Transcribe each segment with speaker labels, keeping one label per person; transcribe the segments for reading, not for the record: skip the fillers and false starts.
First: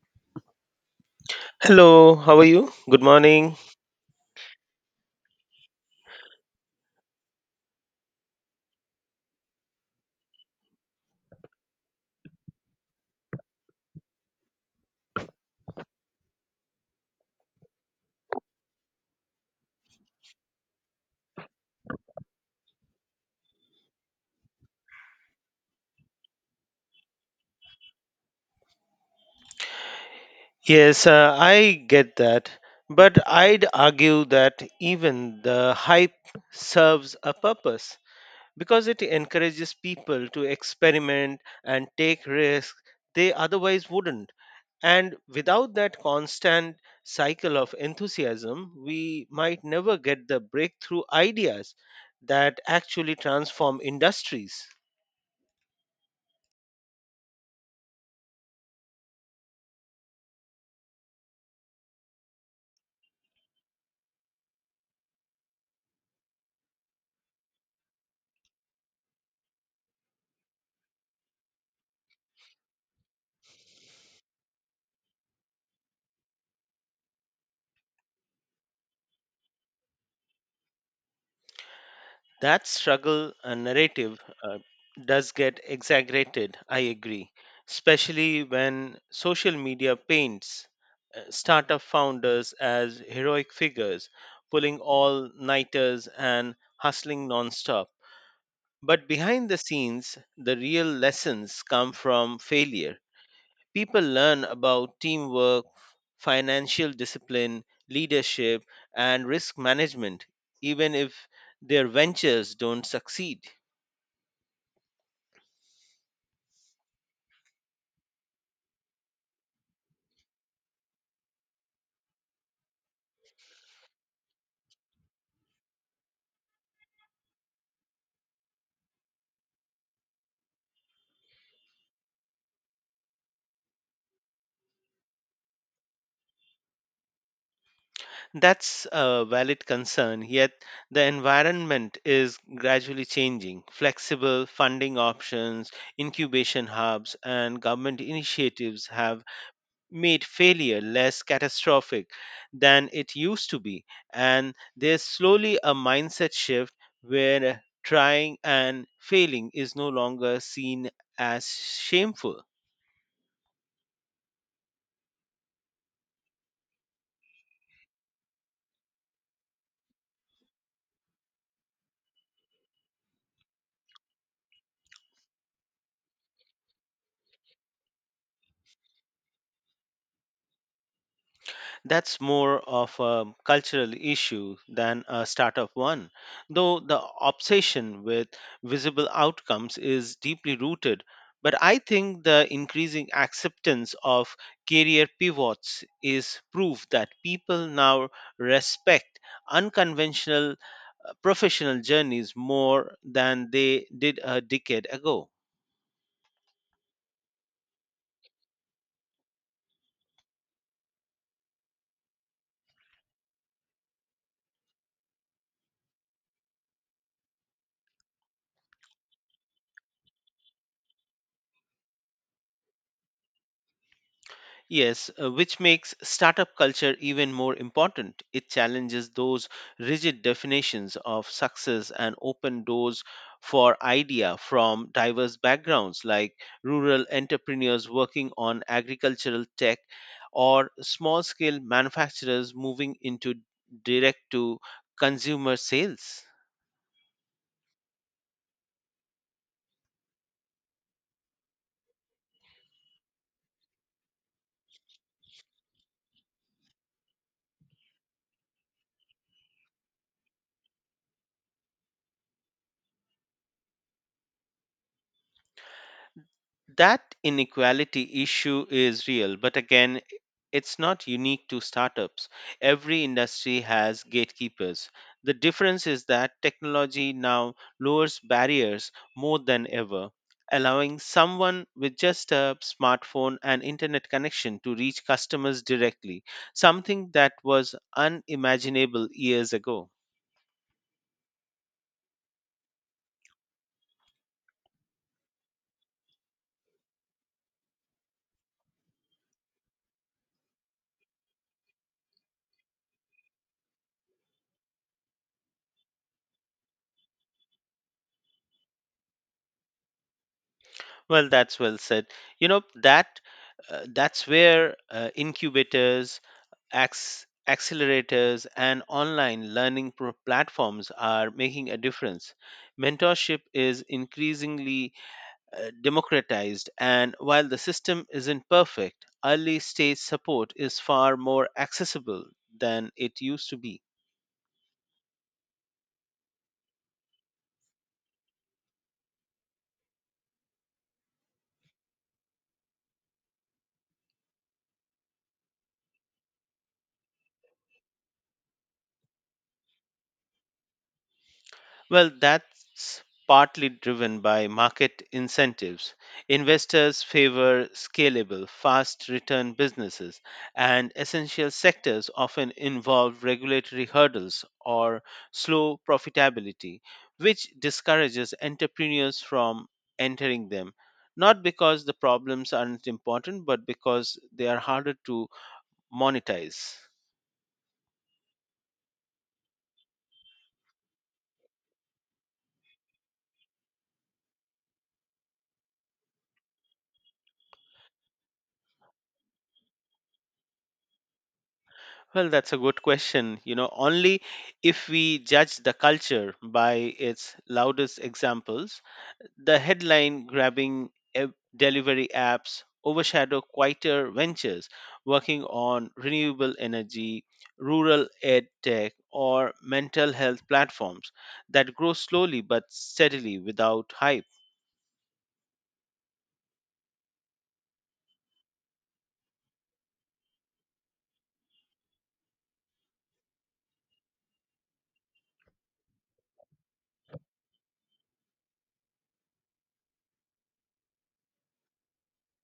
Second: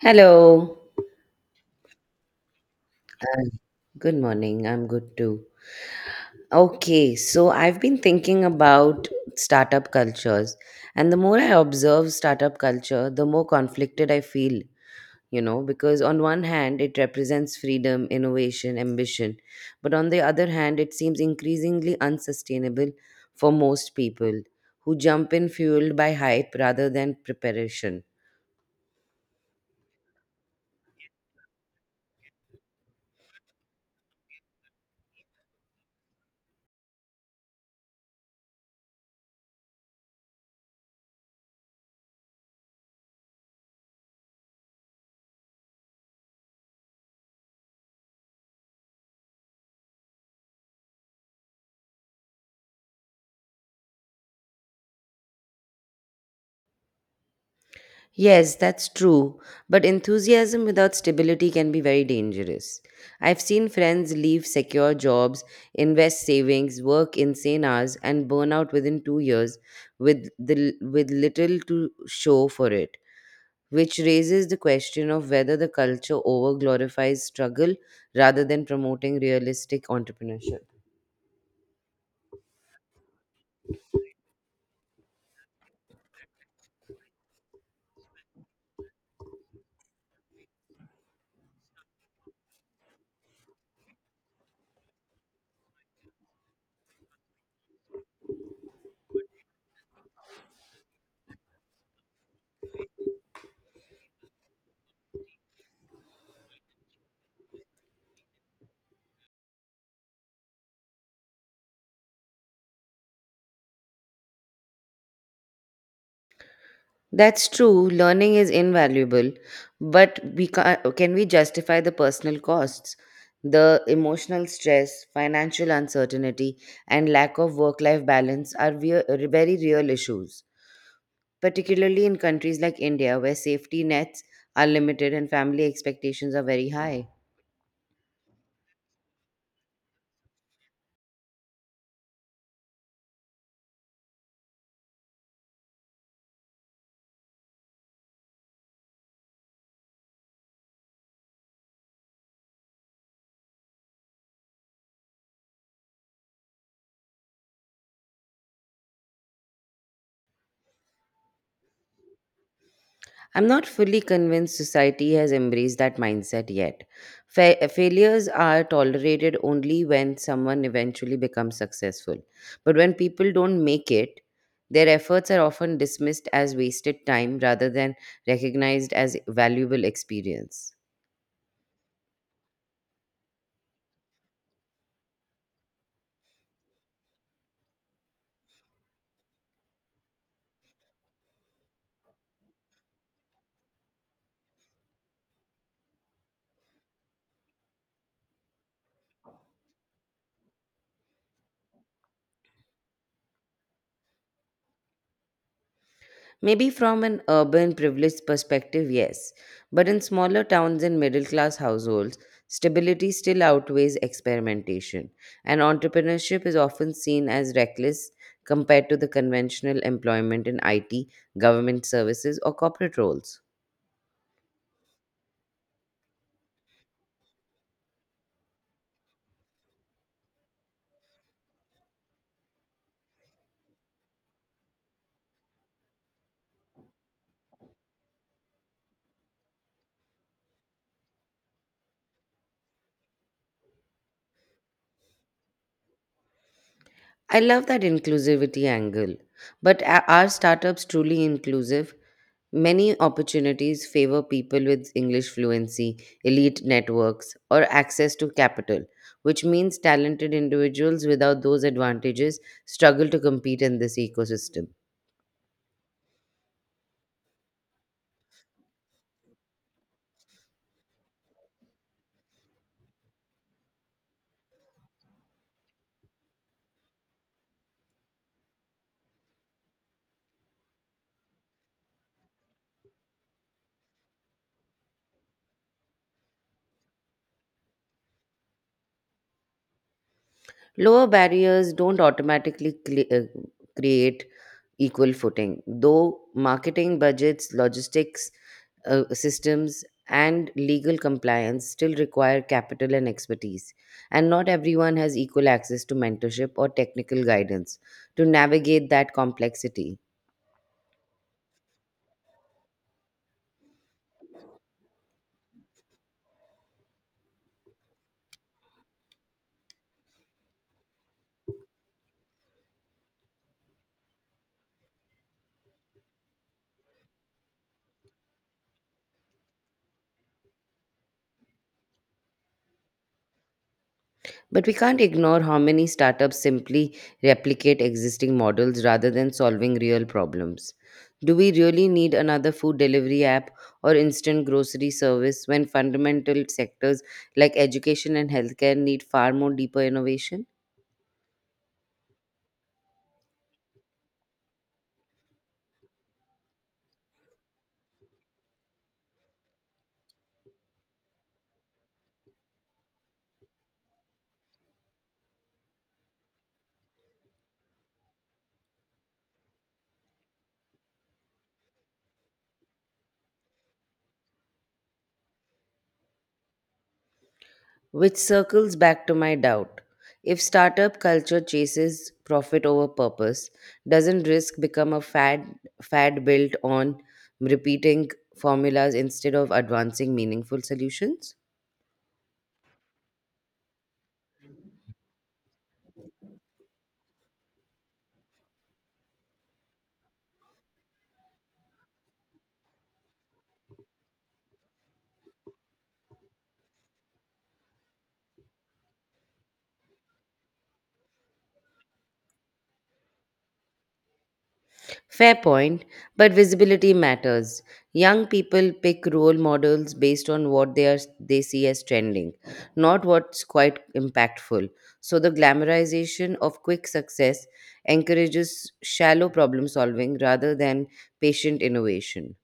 Speaker 1: Hello.
Speaker 2: Hello, how are you? Good
Speaker 1: Uh,
Speaker 2: morning.
Speaker 1: Good morning. I'm good too. Okay, so I've been thinking about startup cultures, and the more I observe startup culture, the more conflicted I feel, you know, because on one hand, it represents freedom, innovation, ambition, but on the other hand, it seems increasingly unsustainable for most people who jump in fueled by hype rather than preparation.
Speaker 2: Yes, I get that. But I'd argue that even the hype serves a purpose because it encourages people to experiment and take risks they otherwise wouldn't. And without that constant cycle of enthusiasm, we might never get the breakthrough ideas that actually transform industries.
Speaker 1: Yes, that's true. But enthusiasm without stability can be very dangerous. I've seen friends leave secure jobs, invest savings, work insane hours, and burn out within 2 years with little to show for it, which raises the question of whether the culture over glorifies struggle rather than promoting realistic entrepreneurship.
Speaker 2: That struggle narrative does get exaggerated, I agree, especially when social media paints startup founders as heroic figures, pulling all nighters and hustling nonstop. But behind the scenes, the real lessons come from failure. People learn about teamwork, financial discipline, leadership, and risk management, even if their ventures don't succeed.
Speaker 1: That's true. Learning is invaluable, but can we justify the personal costs? The emotional stress, financial uncertainty, and lack of work life balance are very real issues, particularly in countries like India where safety nets are limited and family expectations are very high.
Speaker 2: That's a valid concern, yet the environment is gradually changing. Flexible funding options, incubation hubs, and government initiatives have made failure less catastrophic than it used to be. And there's slowly a mindset shift where trying and failing is no longer seen as shameful.
Speaker 1: I'm not fully convinced society has embraced that mindset yet. Failures are tolerated only when someone eventually becomes successful. But when people don't make it, their efforts are often dismissed as wasted time rather than recognized as valuable experience.
Speaker 2: That's more of a cultural issue than a startup one, though the obsession with visible outcomes is deeply rooted. But I think the increasing acceptance of career pivots is proof that people now respect unconventional professional journeys more than they did a decade ago.
Speaker 1: Maybe from an urban privileged perspective, yes. But in smaller towns and middle class households, stability still outweighs experimentation, and entrepreneurship is often seen as reckless compared to the conventional employment in IT, government services, or corporate roles.
Speaker 2: Yes, which makes startup culture even more important. It challenges those rigid definitions of success and open doors for idea from diverse backgrounds like rural entrepreneurs working on agricultural tech or small-scale manufacturers moving into direct to consumer sales.
Speaker 1: I love that inclusivity angle. But are startups truly inclusive? Many opportunities favor people with English fluency, elite networks, or access to capital, which means talented individuals without those advantages struggle to compete in this ecosystem.
Speaker 2: That inequality issue is real, but again, it's not unique to startups. Every industry has gatekeepers. The difference is that technology now lowers barriers more than ever, allowing someone with just a smartphone and internet connection to reach customers directly, something that was unimaginable years ago.
Speaker 1: Lower barriers don't automatically create equal footing, though marketing budgets, logistics, systems and legal compliance still require capital and expertise, and not everyone has equal access to mentorship or technical guidance to navigate that complexity.
Speaker 2: Well, that's well said. You know, that that's where incubators, accelerators and online learning platforms are making a difference. Mentorship is increasingly democratized, and while the system isn't perfect, early stage support is far more accessible than it used to be.
Speaker 1: But we can't ignore how many startups simply replicate existing models rather than solving real problems. Do we really need another food delivery app or instant grocery service when fundamental sectors like education and healthcare need far more deeper innovation?
Speaker 2: Well, that's partly driven by market incentives. Investors favor scalable, fast return businesses, and essential sectors often involve regulatory hurdles or slow profitability, which discourages entrepreneurs from entering them. Not because the problems aren't important, but because they are harder to monetize.
Speaker 1: Which circles back to my doubt. If startup culture chases profit over purpose, doesn't risk become a fad built on repeating formulas instead of advancing meaningful solutions?
Speaker 2: Well, that's a good question. You know, only if we judge the culture by its loudest examples, the headline grabbing e- delivery apps overshadow quieter ventures working on renewable energy, rural ed tech, or mental health platforms that grow slowly but steadily without hype.
Speaker 1: Fair point, but visibility matters. Young people pick role models based on what they see as trending, not what's quite impactful. So the glamorization of quick success encourages shallow problem solving rather than patient innovation.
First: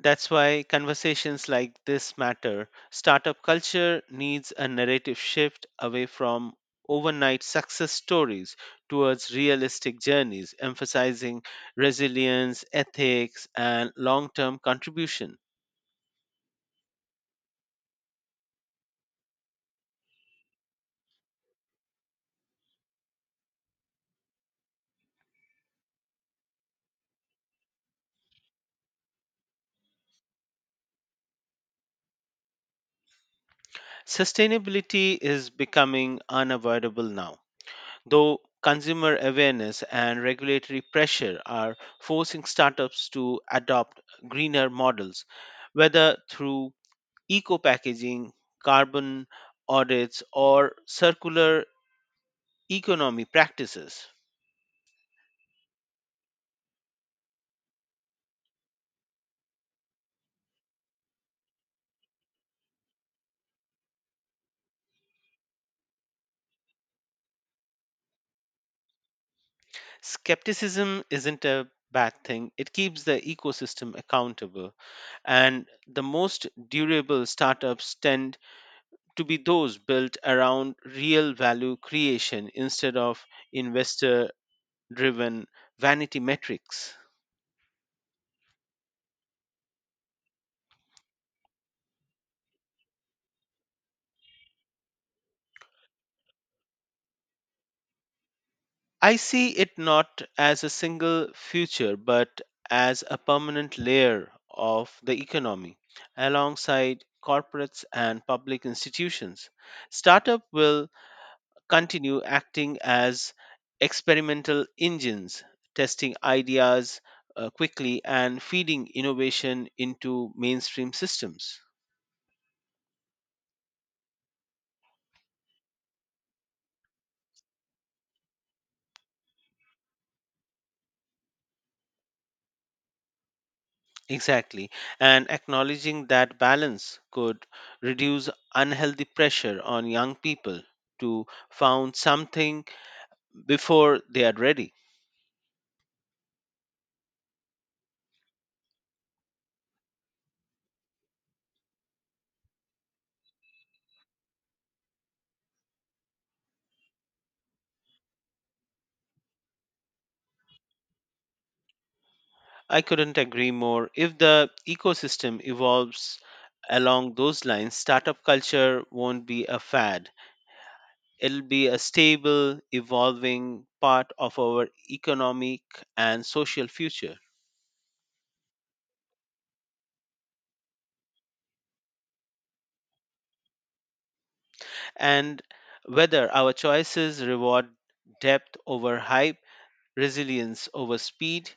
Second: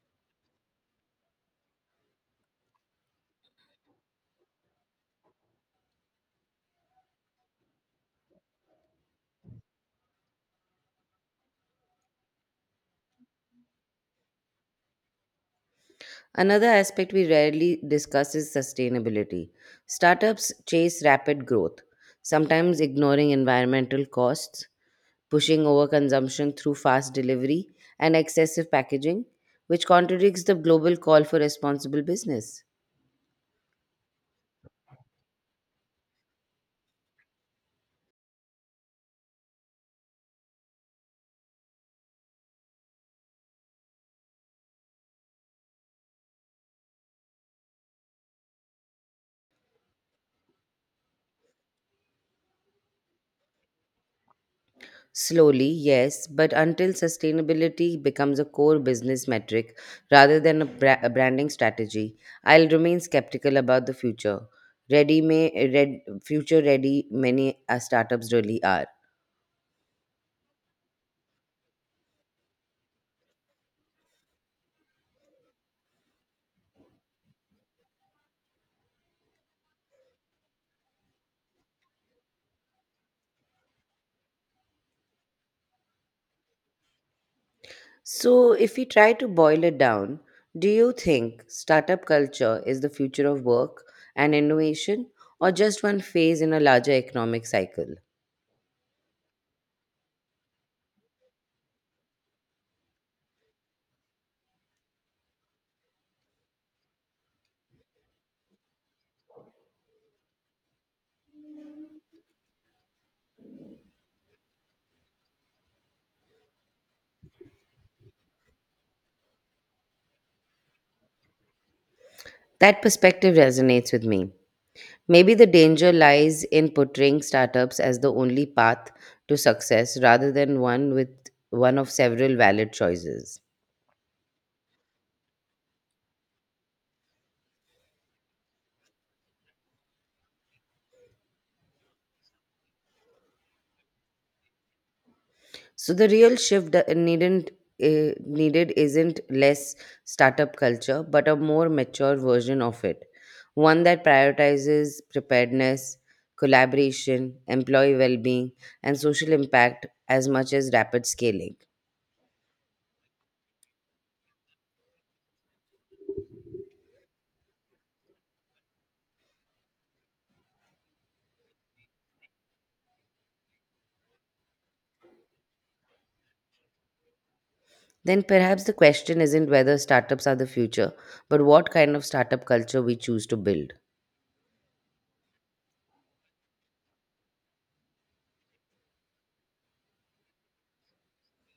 Speaker 2: That's why conversations like this matter. Startup culture needs a narrative shift away from overnight success stories towards realistic journeys, emphasizing resilience, ethics, and long term contribution.
Speaker 1: Another aspect we rarely discuss is sustainability. Startups chase rapid growth, sometimes ignoring environmental costs pushing overconsumption through fast delivery and excessive packaging, which contradicts the global call for responsible business.
Speaker 2: Sustainability is becoming unavoidable now, though consumer awareness and regulatory pressure are forcing startups to adopt greener models, whether through eco packaging, carbon audits, or circular economy practices.
Speaker 1: Slowly, yes, but until sustainability becomes a core business metric rather than a branding strategy, I'll remain skeptical about the future. Future ready, many startups really are.
Speaker 2: Skepticism isn't a bad thing. It keeps the ecosystem accountable, and the most durable startups tend to be those built around real value creation instead of investor driven vanity metrics.
Speaker 1: So, if we try to boil it down, do you think startup culture is the future of work and innovation, or just one phase in a larger economic cycle?
Speaker 2: I see it not as a single future, but as a permanent layer of the economy alongside corporates and public institutions. Startup will continue acting as experimental engines, testing ideas quickly and feeding innovation into mainstream systems.
Speaker 1: That perspective resonates with me. Maybe the danger lies in portraying startups as the only path to success rather than one of several valid choices.
Speaker 2: Exactly. And acknowledging that balance could reduce unhealthy pressure on young people to found something before they are ready.
Speaker 1: So the real shift that it needn't eh, needed isn't less startup culture, but a more mature version of it, one that prioritizes preparedness, collaboration, employee well-being, and social impact as much as rapid scaling.
Speaker 2: I couldn't agree more. If the ecosystem evolves along those lines, startup culture won't be a fad. It'll be a stable, evolving part of our economic and social future.
Speaker 1: Then perhaps the question isn't whether startups are the future, but what kind of startup culture we choose to build.
Speaker 2: And whether our choices reward depth over hype, resilience over speed,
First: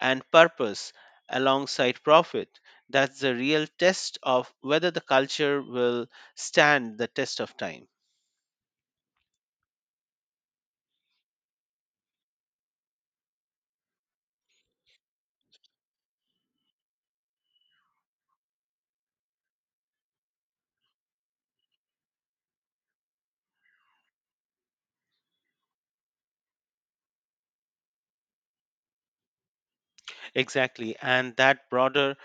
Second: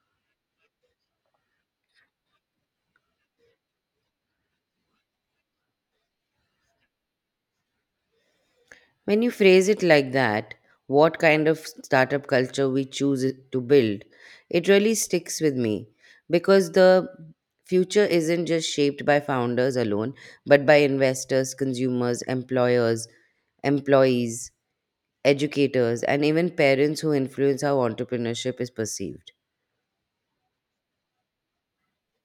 Speaker 2: and purpose alongside profit. That's the real test of whether the culture will stand the test of time.
Speaker 1: When you phrase it like that, what kind of startup culture we to build, it really sticks with me because the future isn't just shaped by founders alone, but by investors, consumers, employers, employees, educators, and even parents who influence how entrepreneurship is perceived.
Speaker 2: Exactly. And that broader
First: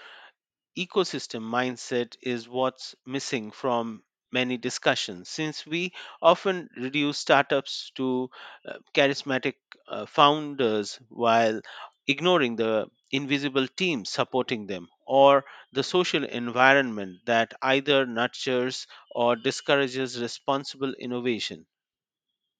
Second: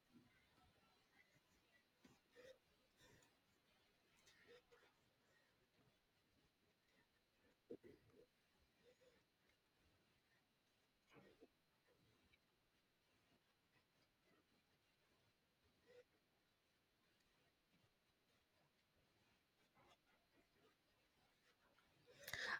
Speaker 2: ecosystem mindset is what's missing from many discussions, since we often reduce startups to charismatic founders while ignoring the invisible team supporting them or the social environment that either nurtures or discourages responsible innovation.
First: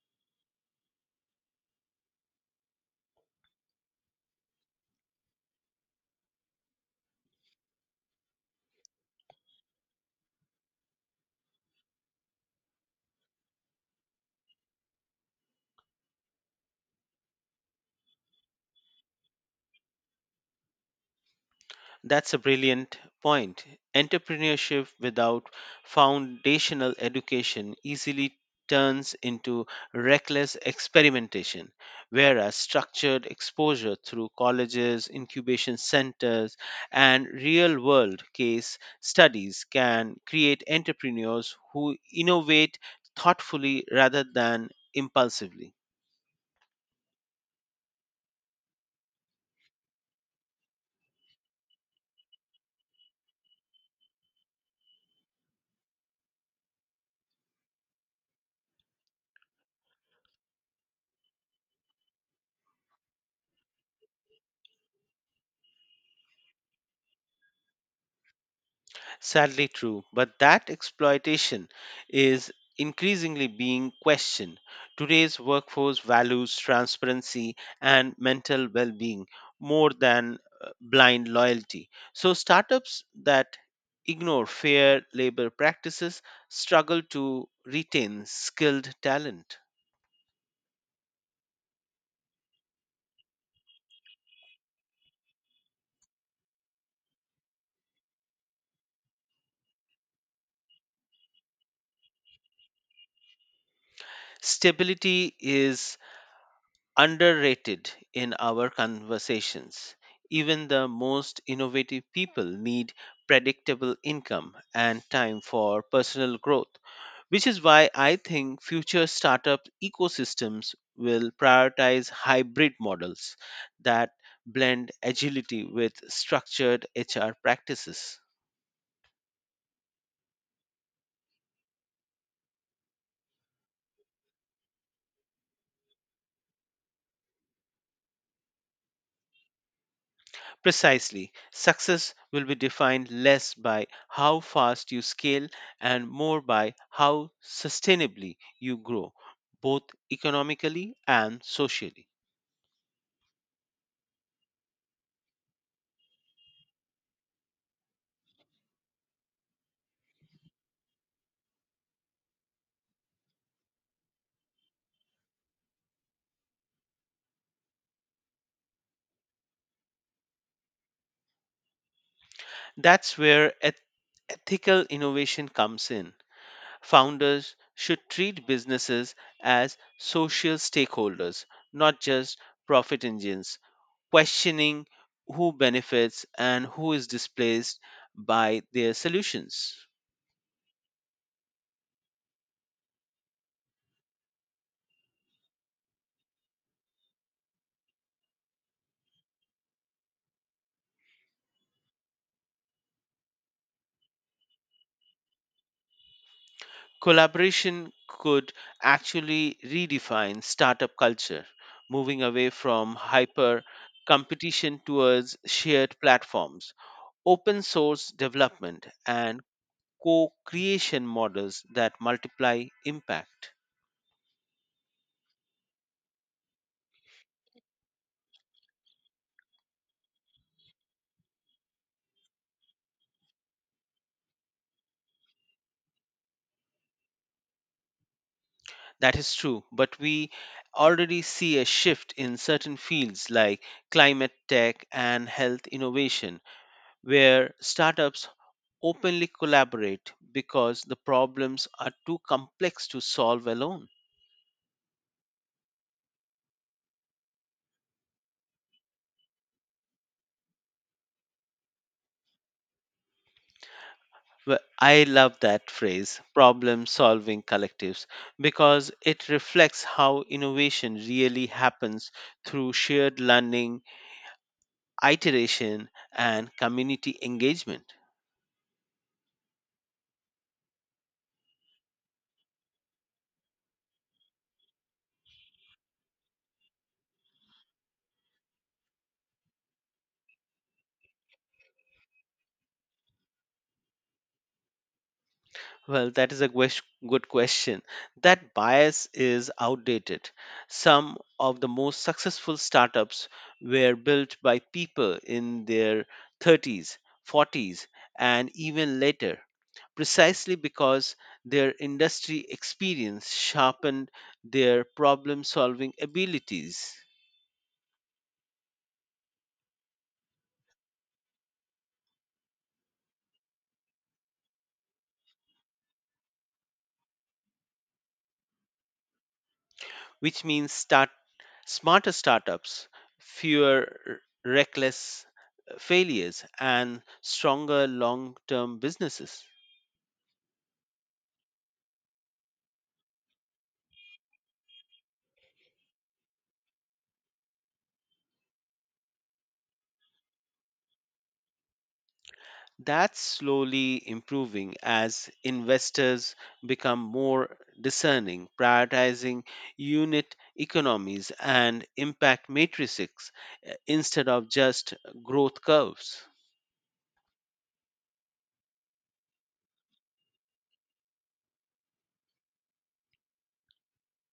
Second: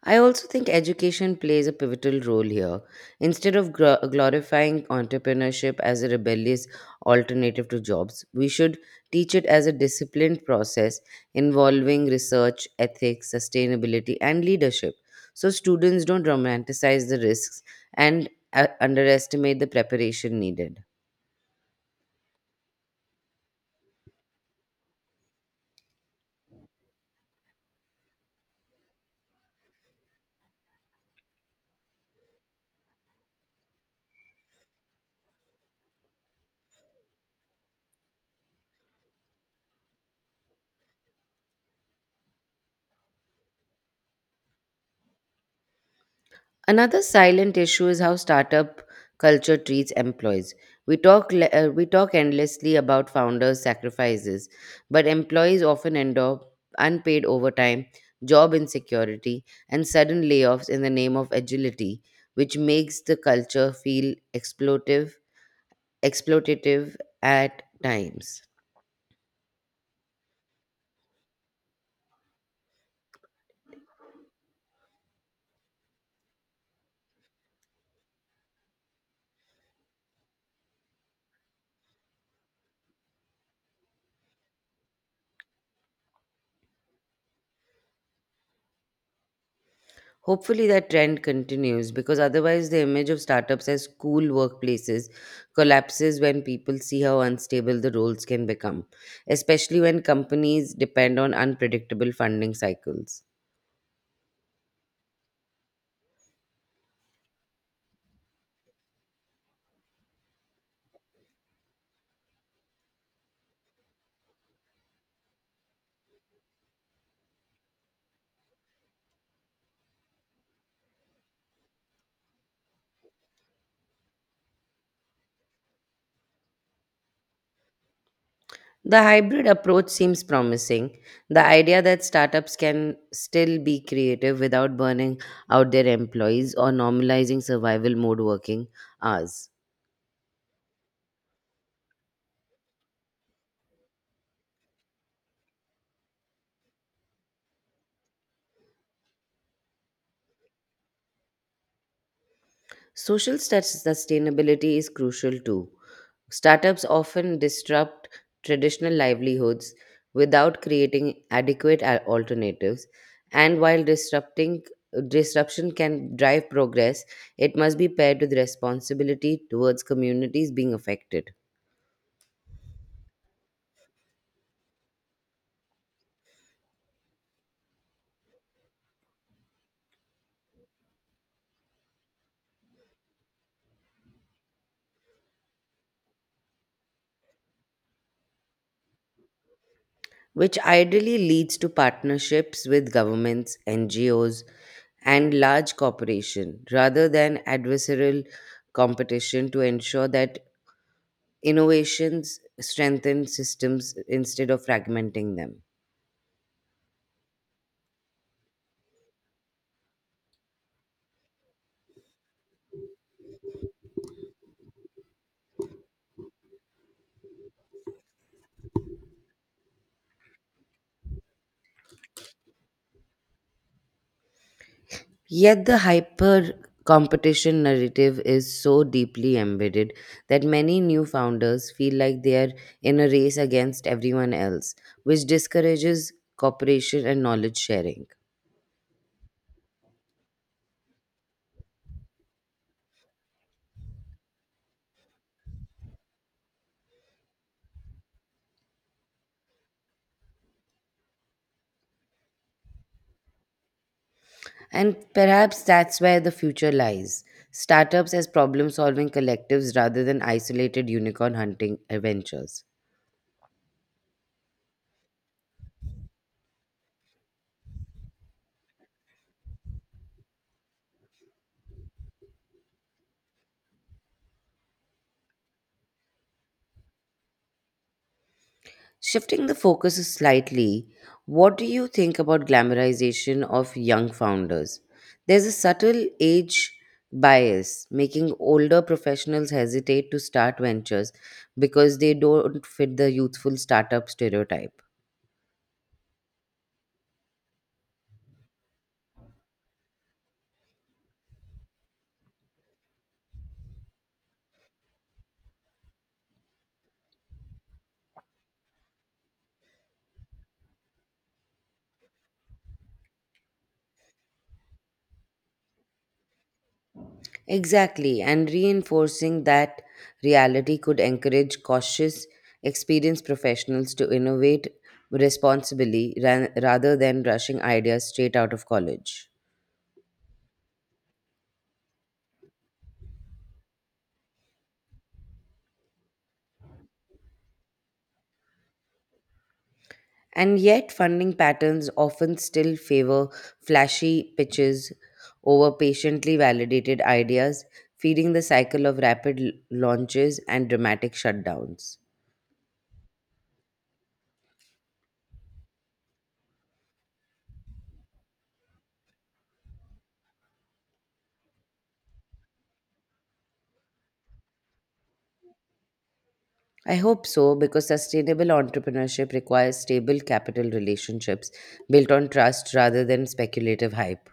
Speaker 1: I also think education plays a pivotal role here. Instead of glorifying entrepreneurship as a rebellious alternative to jobs, we should teach it as a disciplined process involving research, ethics, sustainability, and leadership. So students don't romanticize the risks and underestimate the preparation needed.
Speaker 2: That's a brilliant point. Entrepreneurship without foundational education easily turns into reckless experimentation, whereas structured exposure through colleges, incubation centers, and real world case studies can create entrepreneurs who innovate thoughtfully rather than impulsively.
Speaker 1: Another silent issue is how startup culture treats employees. We talk endlessly about founders' sacrifices, but employees often end up unpaid overtime, job insecurity, and sudden layoffs in the name of agility, which makes the culture feel exploitive, exploitative at times.
Speaker 2: Sadly true, but that exploitation is increasingly being questioned. Today's workforce values transparency and mental well being more than blind loyalty. So, startups that ignore fair labor practices struggle to retain skilled talent.
Speaker 1: Hopefully, that trend continues because otherwise, the image of startups as cool workplaces collapses when people see how unstable the roles can become, especially when companies depend on unpredictable funding cycles.
Speaker 2: Stability is underrated in our conversations. Even the most innovative people need predictable income and time for personal growth, which is why I think future startup ecosystems will prioritize hybrid models that blend agility with structured HR practices.
Speaker 1: The hybrid approach seems promising. The idea that startups can still be creative without burning out their employees or normalizing survival mode working hours.
Speaker 2: Precisely. Success will be defined less by how fast you scale and more by how sustainably you grow, both economically and socially.
Speaker 1: Sustainability is crucial too. Startups often disrupt traditional livelihoods without creating adequate alternatives, and while disrupting disruption can drive progress, it must be paired with responsibility towards communities being affected,
Speaker 2: That's where ethical innovation comes in. Founders should treat businesses as social stakeholders, not just profit engines, questioning who benefits and who is displaced by their solutions.
Speaker 1: which ideally leads to partnerships with governments, NGOs, and large corporations rather than adversarial competition to ensure that Innovations strengthen systems instead of fragmenting them.
Speaker 2: Collaboration could actually redefine startup culture, moving away from hyper competition towards shared platforms, open source development, and co creation models that multiply impact.
Speaker 1: Yet the hyper competition narrative is so deeply embedded that many new founders feel like they are in a race against everyone else, which discourages cooperation and knowledge sharing.
Speaker 2: That is true, but we already see a shift in certain fields like climate tech and health innovation, where startups openly collaborate because the problems are too complex to solve alone.
Speaker 1: And perhaps that's where the future lies startups as problem solving collectives rather than isolated unicorn hunting adventures.
Speaker 2: Well, I love that phrase, problem solving collectives, because it reflects how innovation really happens through shared learning, iteration, and community engagement.
Speaker 1: Shifting the focus slightly, what do you think about glamorization of young founders? There's a subtle age bias making older professionals hesitate to start ventures because they don't fit the youthful startup stereotype.
Speaker 2: Well, that is a good question. That bias is outdated. Some of the most successful startups were built by people in their 30s, 40s, and even later, precisely because their industry experience sharpened their problem solving abilities.
Speaker 1: Exactly, and reinforcing that reality could encourage cautious, experienced professionals to innovate rather than rushing ideas straight out of college.
Speaker 2: Which means start smarter startups, fewer reckless failures, and stronger long term businesses.
Speaker 1: And yet, funding patterns often still favor flashy pitches over patiently validated ideas, feeding the cycle of rapid launches and dramatic shutdowns.
Speaker 2: That's slowly improving as investors become more discerning, prioritizing unit economies and impact matrices instead of just growth curves.
Speaker 1: I hope so because sustainable entrepreneurship requires stable capital relationships built on trust rather than speculative hype.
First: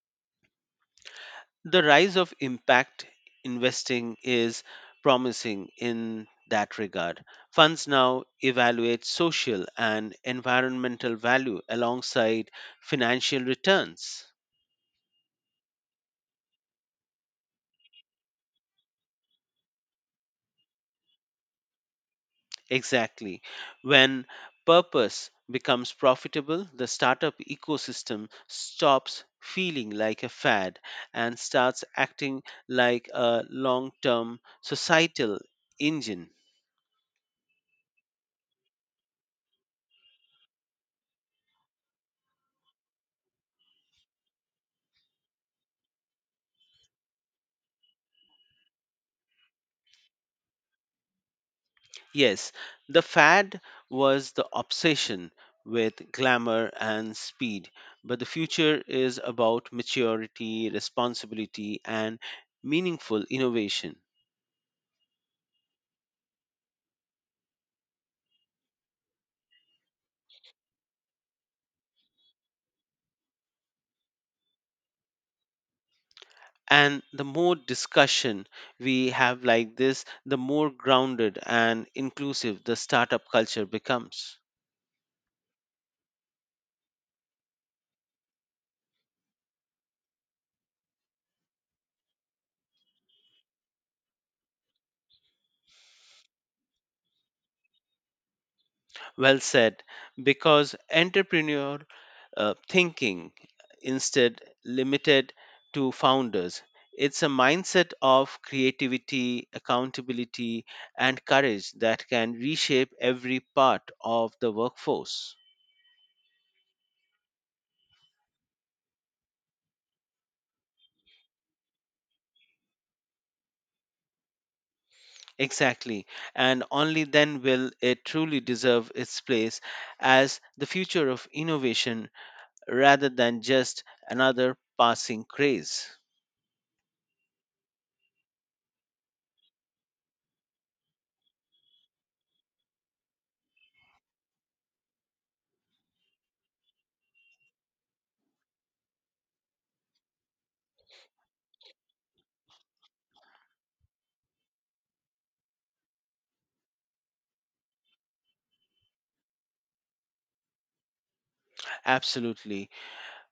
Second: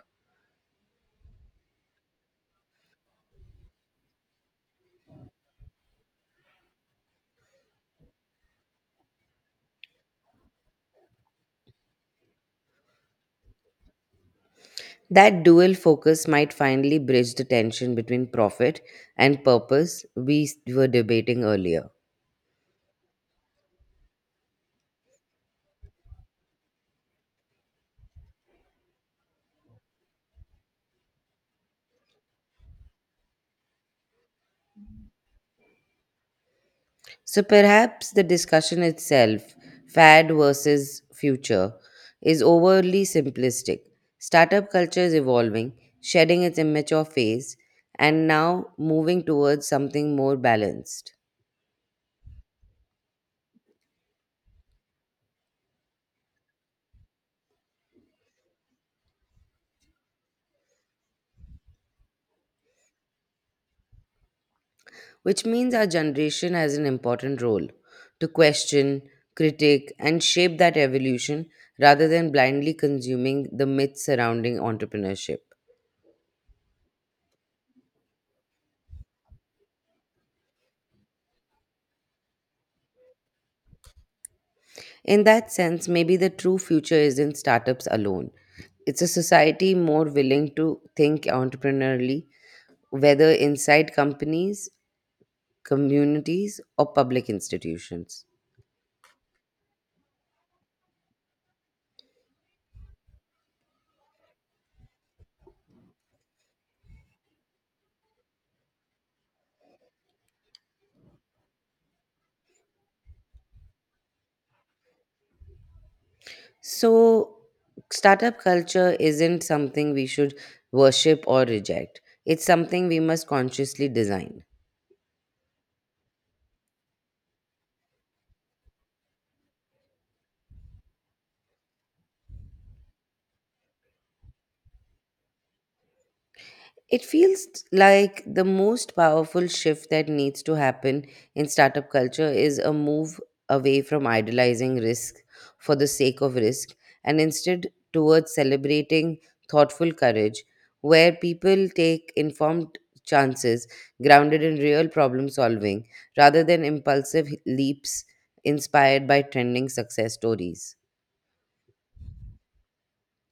Speaker 2: The rise of impact investing is promising in that regard. Funds now evaluate social and environmental value alongside financial returns.
Speaker 1: That dual focus might finally bridge the tension between profit and purpose were debating earlier.
Speaker 2: Exactly. When purpose becomes profitable, the startup ecosystem stops feeling like a fad and starts acting like a long term societal engine.
Speaker 1: So perhaps the discussion itself, fad versus future, is overly simplistic. Startup culture is evolving, shedding its immature phase, and now moving towards something more balanced.
Speaker 2: Yes, the fad was the obsession with glamour and speed, but the future is about maturity, responsibility, and meaningful innovation.
Speaker 1: Which means our generation has an important role to question, critique, and shape that evolution rather than blindly consuming the myths surrounding entrepreneurship.
Speaker 2: And the more discussion we have like this, the more grounded and inclusive the startup culture becomes.
Speaker 1: In that sense, maybe the true future isn't startups alone. It's a society more willing to think entrepreneurially, whether inside companies, communities, or public institutions.
Speaker 2: Well said, because entrepreneur thinking instead limited to founders. It's a mindset of creativity, accountability, and courage that can reshape every part of the workforce.
Speaker 1: So, startup culture isn't something we should worship or reject, it's something we must consciously design.
Speaker 2: Exactly, and only then will it truly deserve its place as the future of innovation rather than just another passing craze.
Speaker 1: It feels like the most powerful shift that needs to happen in startup culture is a move away from idolizing risk for the sake of risk and instead towards celebrating thoughtful courage, where people take informed chances grounded in real problem solving rather than impulsive leaps inspired by trending success stories.
Speaker 2: Absolutely.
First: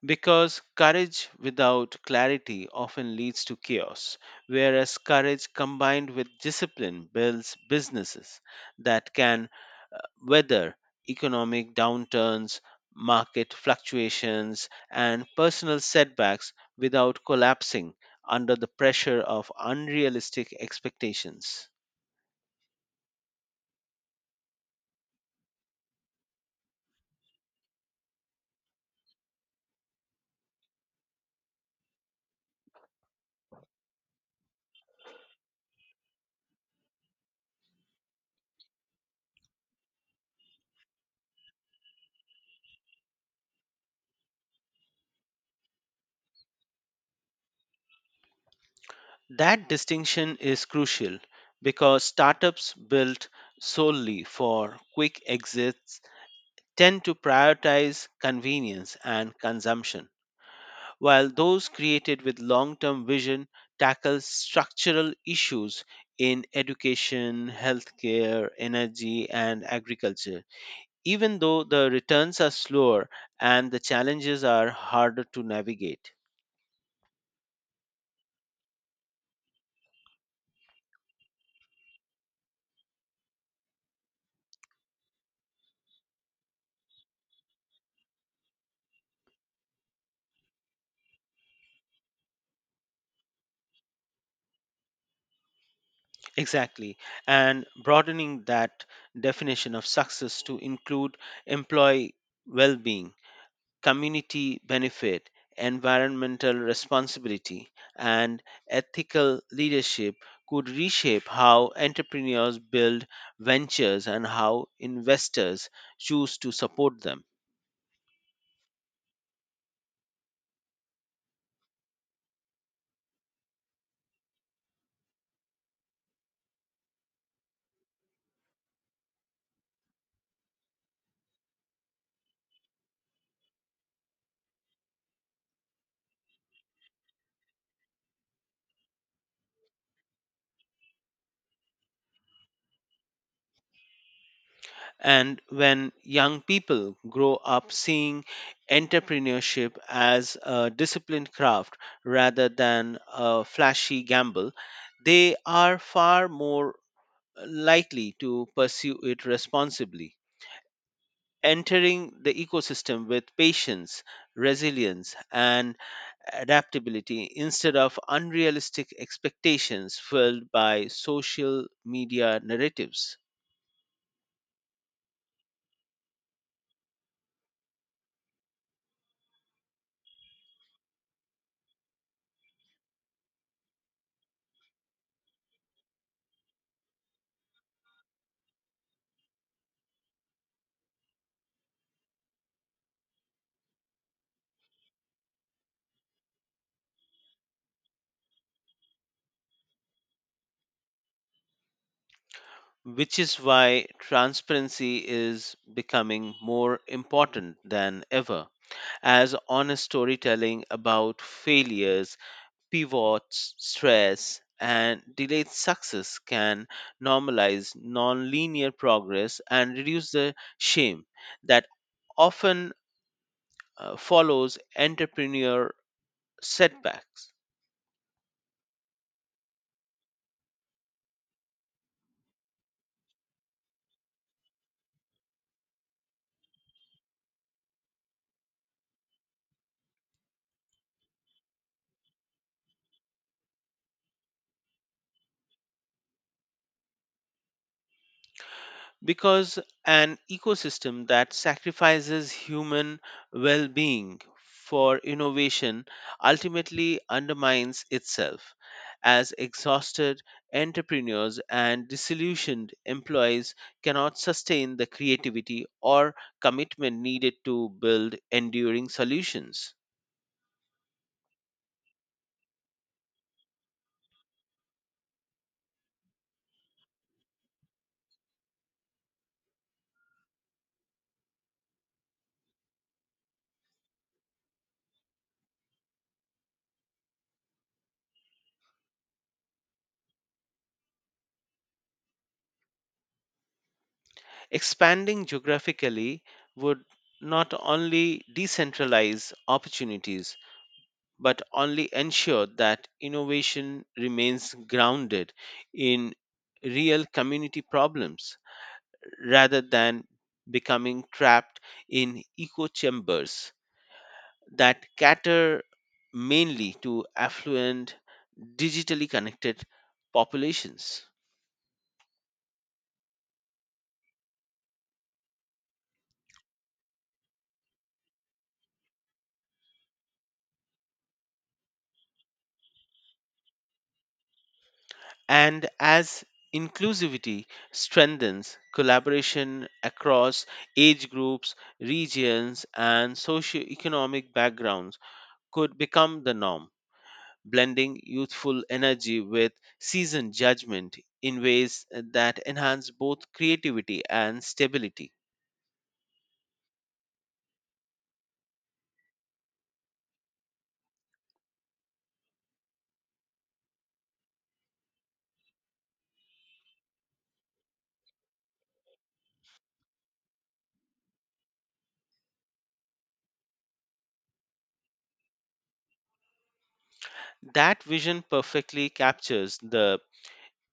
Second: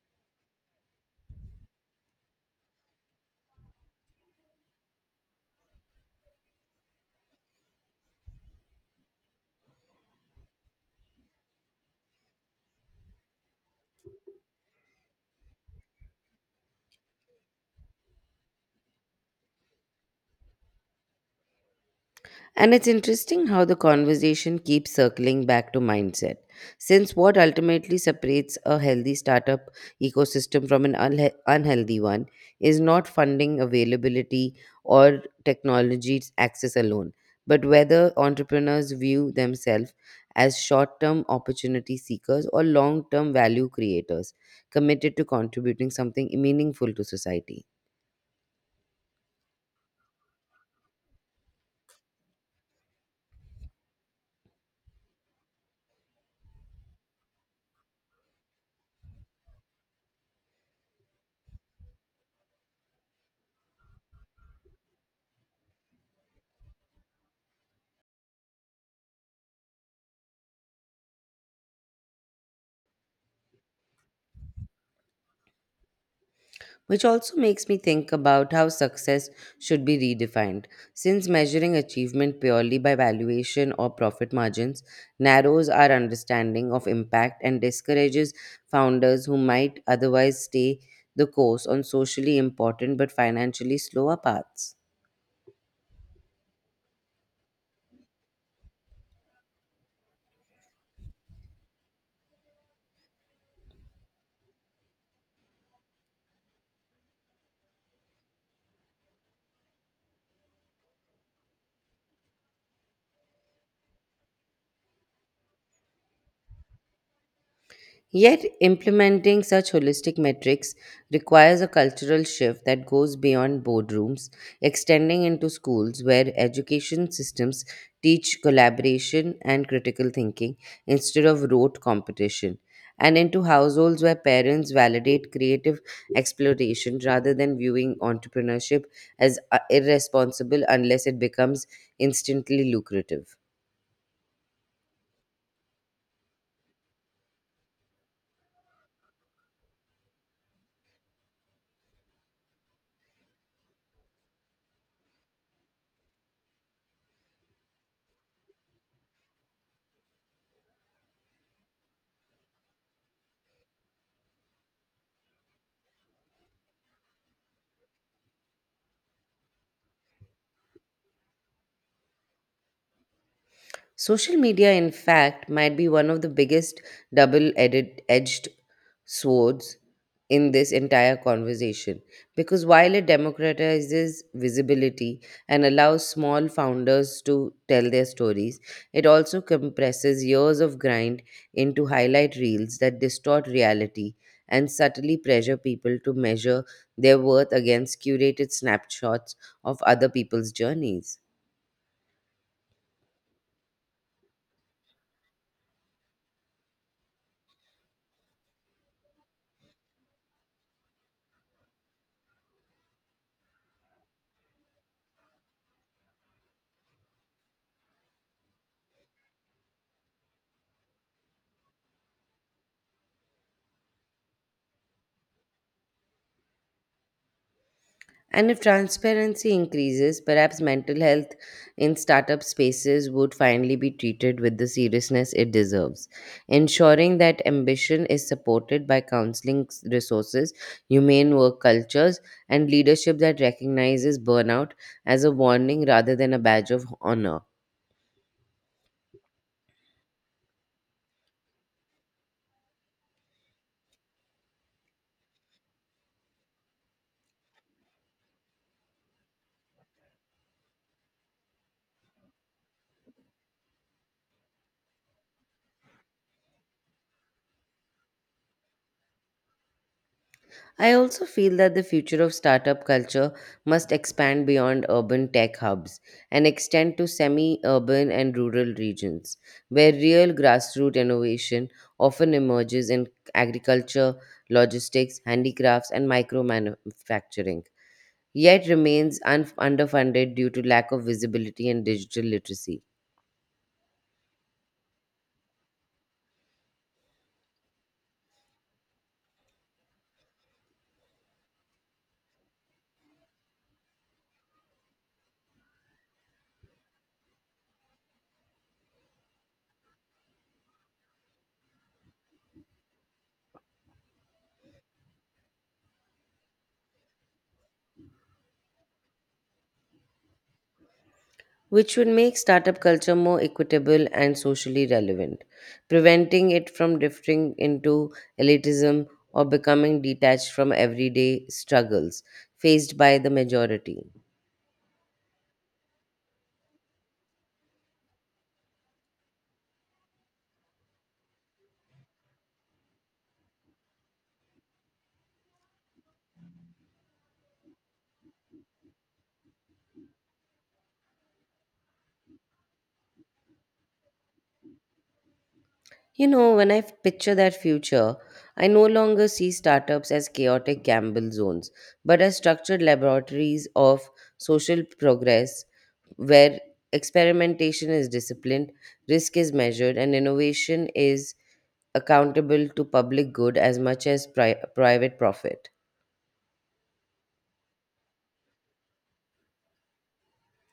Speaker 2: Because courage without clarity often leads to chaos, whereas courage combined with discipline builds businesses that can uh, weather economic downturns, market fluctuations, and personal setbacks without collapsing under the pressure of unrealistic expectations.
Speaker 1: And it's interesting how the conversation keeps circling back to mindset, since what ultimately separates a healthy startup ecosystem from an unhealthy one is not funding availability or technology access alone, but whether entrepreneurs view themselves as short term opportunity seekers or long term value creators committed to contributing something meaningful to society.
Speaker 2: That distinction is crucial because startups built solely for quick exits tend to prioritize convenience and consumption, while those created with long term vision tackle structural issues in education, healthcare, energy, and agriculture, even though the returns are slower and the challenges are harder to navigate.
Speaker 1: Which also makes me think about how success should be redefined, since measuring achievement purely by valuation or profit margins narrows our understanding of impact and discourages founders who might otherwise stay the course on socially important but financially slower paths.
Speaker 2: Exactly, and broadening that definition of success to include employee well being, community benefit, environmental responsibility, and ethical leadership could reshape how entrepreneurs build ventures and how investors choose to support them.
Speaker 1: Yet, implementing such holistic metrics requires a cultural shift that goes beyond boardrooms, extending into schools where education systems teach collaboration and critical thinking instead of rote competition, and into households where parents validate creative exploration rather than viewing entrepreneurship as irresponsible unless it becomes instantly lucrative.
Speaker 2: And when young people grow up seeing entrepreneurship as a disciplined craft rather than a flashy gamble, they are far more likely to pursue it responsibly, entering the ecosystem with patience, resilience, and adaptability instead of unrealistic expectations filled by social media narratives.
Speaker 1: Social media, in fact, might be one of the biggest double edged swords in this entire conversation because while it democratizes visibility and allows small founders to tell their stories, it also compresses years of grind into highlight reels that distort reality and subtly pressure people to measure their worth against curated snapshots of other people's journeys.
Speaker 2: Which is why transparency is becoming more important than ever, as honest storytelling about failures, pivots, stress, and delayed success can normalize nonlinear progress and reduce the shame that often follows entrepreneur setbacks.
Speaker 1: And if transparency increases, perhaps mental health in startup spaces would finally be treated with the seriousness it deserves. Ensuring that ambition is supported by counseling resources, humane work cultures, and leadership that recognizes burnout as a warning rather than a badge of honor.
Speaker 2: Because an ecosystem that sacrifices human well being for innovation ultimately undermines itself, as exhausted entrepreneurs and disillusioned employees cannot sustain the creativity or commitment needed to build enduring solutions.
Speaker 1: I also feel that the future of startup culture must expand beyond urban tech hubs and extend to semi urban and rural regions, where real grassroots innovation often emerges in agriculture, logistics, handicrafts, and micro manufacturing, yet remains underfunded due to lack of visibility and digital literacy.
Speaker 2: Expanding geographically would not only decentralize opportunities but only ensure that innovation remains grounded in real community problems rather than becoming trapped in echo chambers that cater mainly to affluent, digitally connected populations.
Speaker 1: Which would make startup culture more equitable and socially relevant, preventing it from drifting into elitism or becoming detached from everyday struggles faced by the majority.
Speaker 2: And as inclusivity strengthens, collaboration across age groups, regions, and socioeconomic backgrounds could become the norm, blending youthful energy with seasoned judgment in ways that enhance both creativity and stability.
Speaker 1: You know, when I picture that future, I no longer see startups as chaotic gamble zones, but as structured laboratories of social progress where experimentation is disciplined, risk is measured, and innovation is accountable to public good as much as private profit.
Speaker 2: That vision perfectly captures the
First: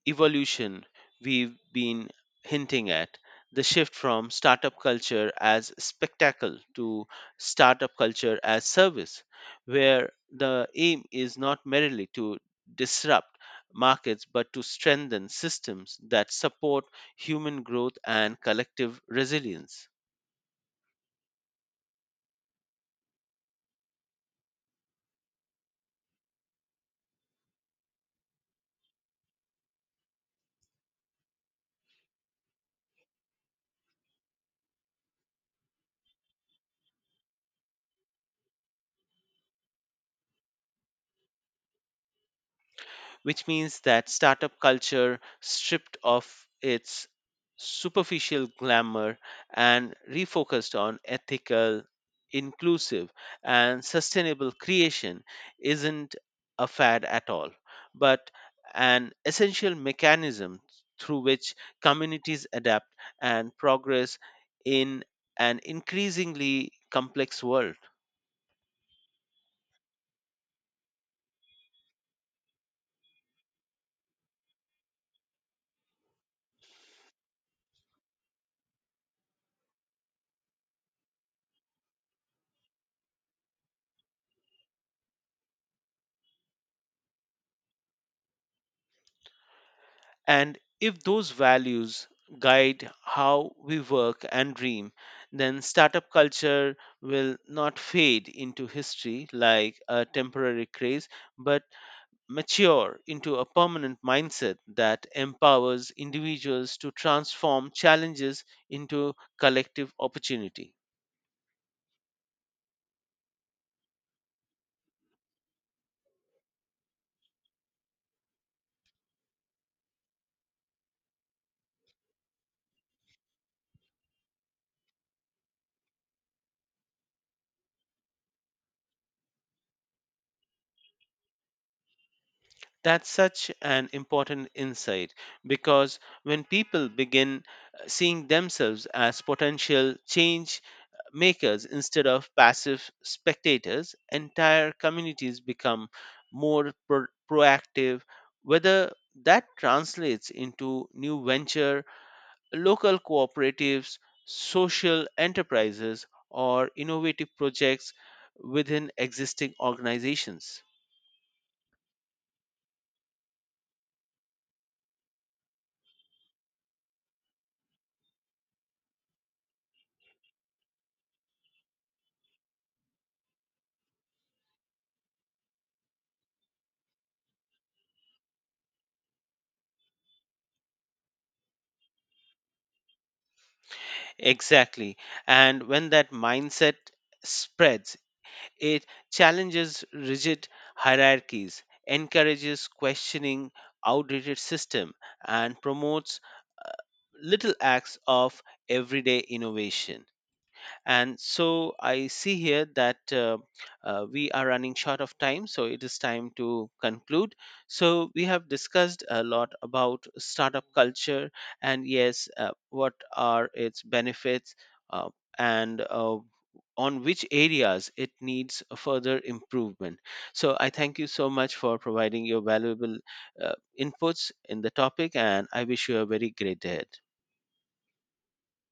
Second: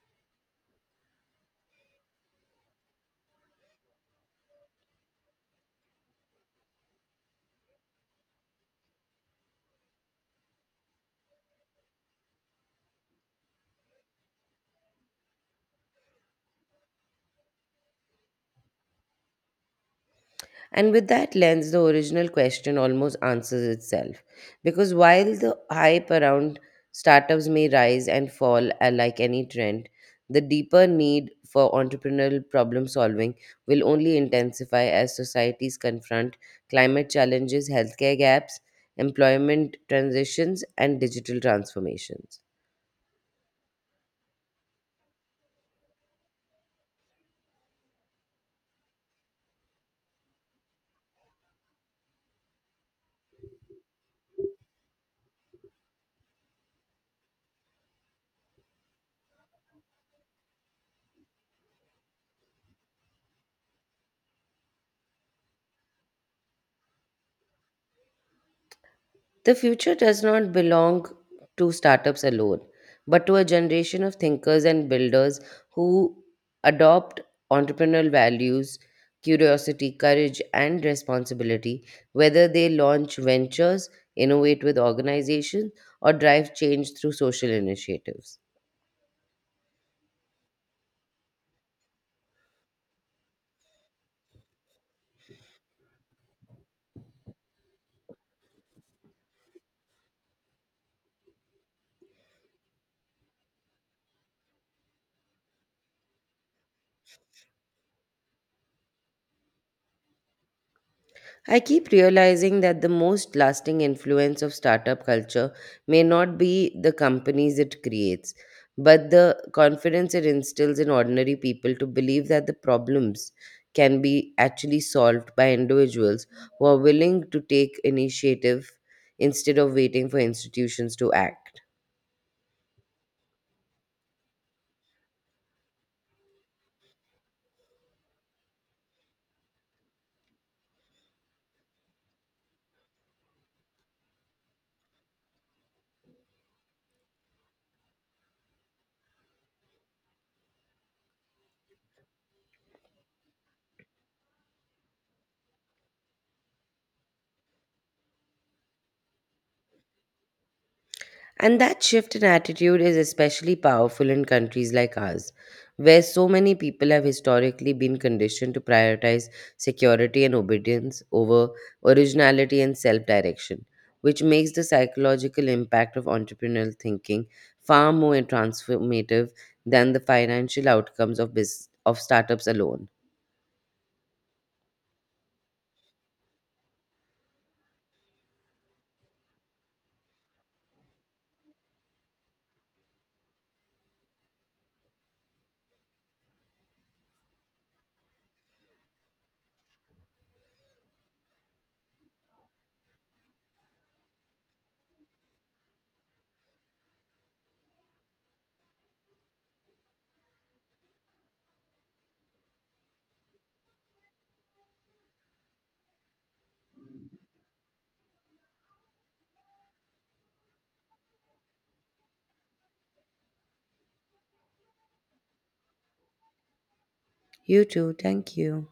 Speaker 2: evolution we've been hinting at, the shift from startup culture as spectacle to startup culture as service, where the aim is not merely to disrupt markets but to strengthen systems that support human growth and collective resilience.
Speaker 1: And with that lens, the original question almost answers itself. Because while the hype around startups may rise and fall like any trend, the deeper need for entrepreneurial problem solving will only intensify as societies confront climate challenges, healthcare gaps, employment transitions, and digital transformations.
Speaker 2: Which means that startup culture, stripped of its superficial glamour and refocused on ethical, inclusive, and sustainable creation, isn't a fad at all, but an essential mechanism through which communities adapt and progress in an increasingly complex world.
Speaker 1: The future does not belong to startups alone, but to a generation of thinkers and builders who adopt entrepreneurial values, curiosity, courage, and responsibility, whether they launch ventures, innovate with organizations, or drive change through social initiatives.
Speaker 2: And if those values guide how we work and dream, then startup culture will not fade into history like a temporary craze, but mature into a permanent mindset that empowers individuals to transform challenges into collective opportunity.
Speaker 1: I keep realizing that the most lasting influence of startup culture may not be the companies it creates, but the confidence it instills in ordinary people to believe that the problems can be actually solved by individuals who are willing to take initiative instead of waiting for institutions to act.
Speaker 2: That's such an important insight, because when people begin seeing themselves as potential change makers instead of passive spectators, entire communities become more proactive, whether that translates into new venture, local cooperatives, social enterprises, or innovative projects within existing organizations.
Speaker 1: And that shift in attitude is especially powerful in countries like ours, where so many people have historically been conditioned to prioritize security and obedience over originality and self direction, which makes the psychological impact of entrepreneurial thinking far more transformative than the financial outcomes of startups alone.
Speaker 2: Exactly. And when that mindset spreads, it challenges rigid hierarchies, encourages questioning outdated system and promotes little acts of everyday innovation. And so I see here that we are running short of time, so it is time to conclude. So we have discussed a lot about startup culture and yes, what are its benefits, uh, and on which areas it needs a further improvement. So I thank you so much for providing your valuable uh, inputs in the topic and I wish you a very great day ahead.
Speaker 1: You too. Thank you.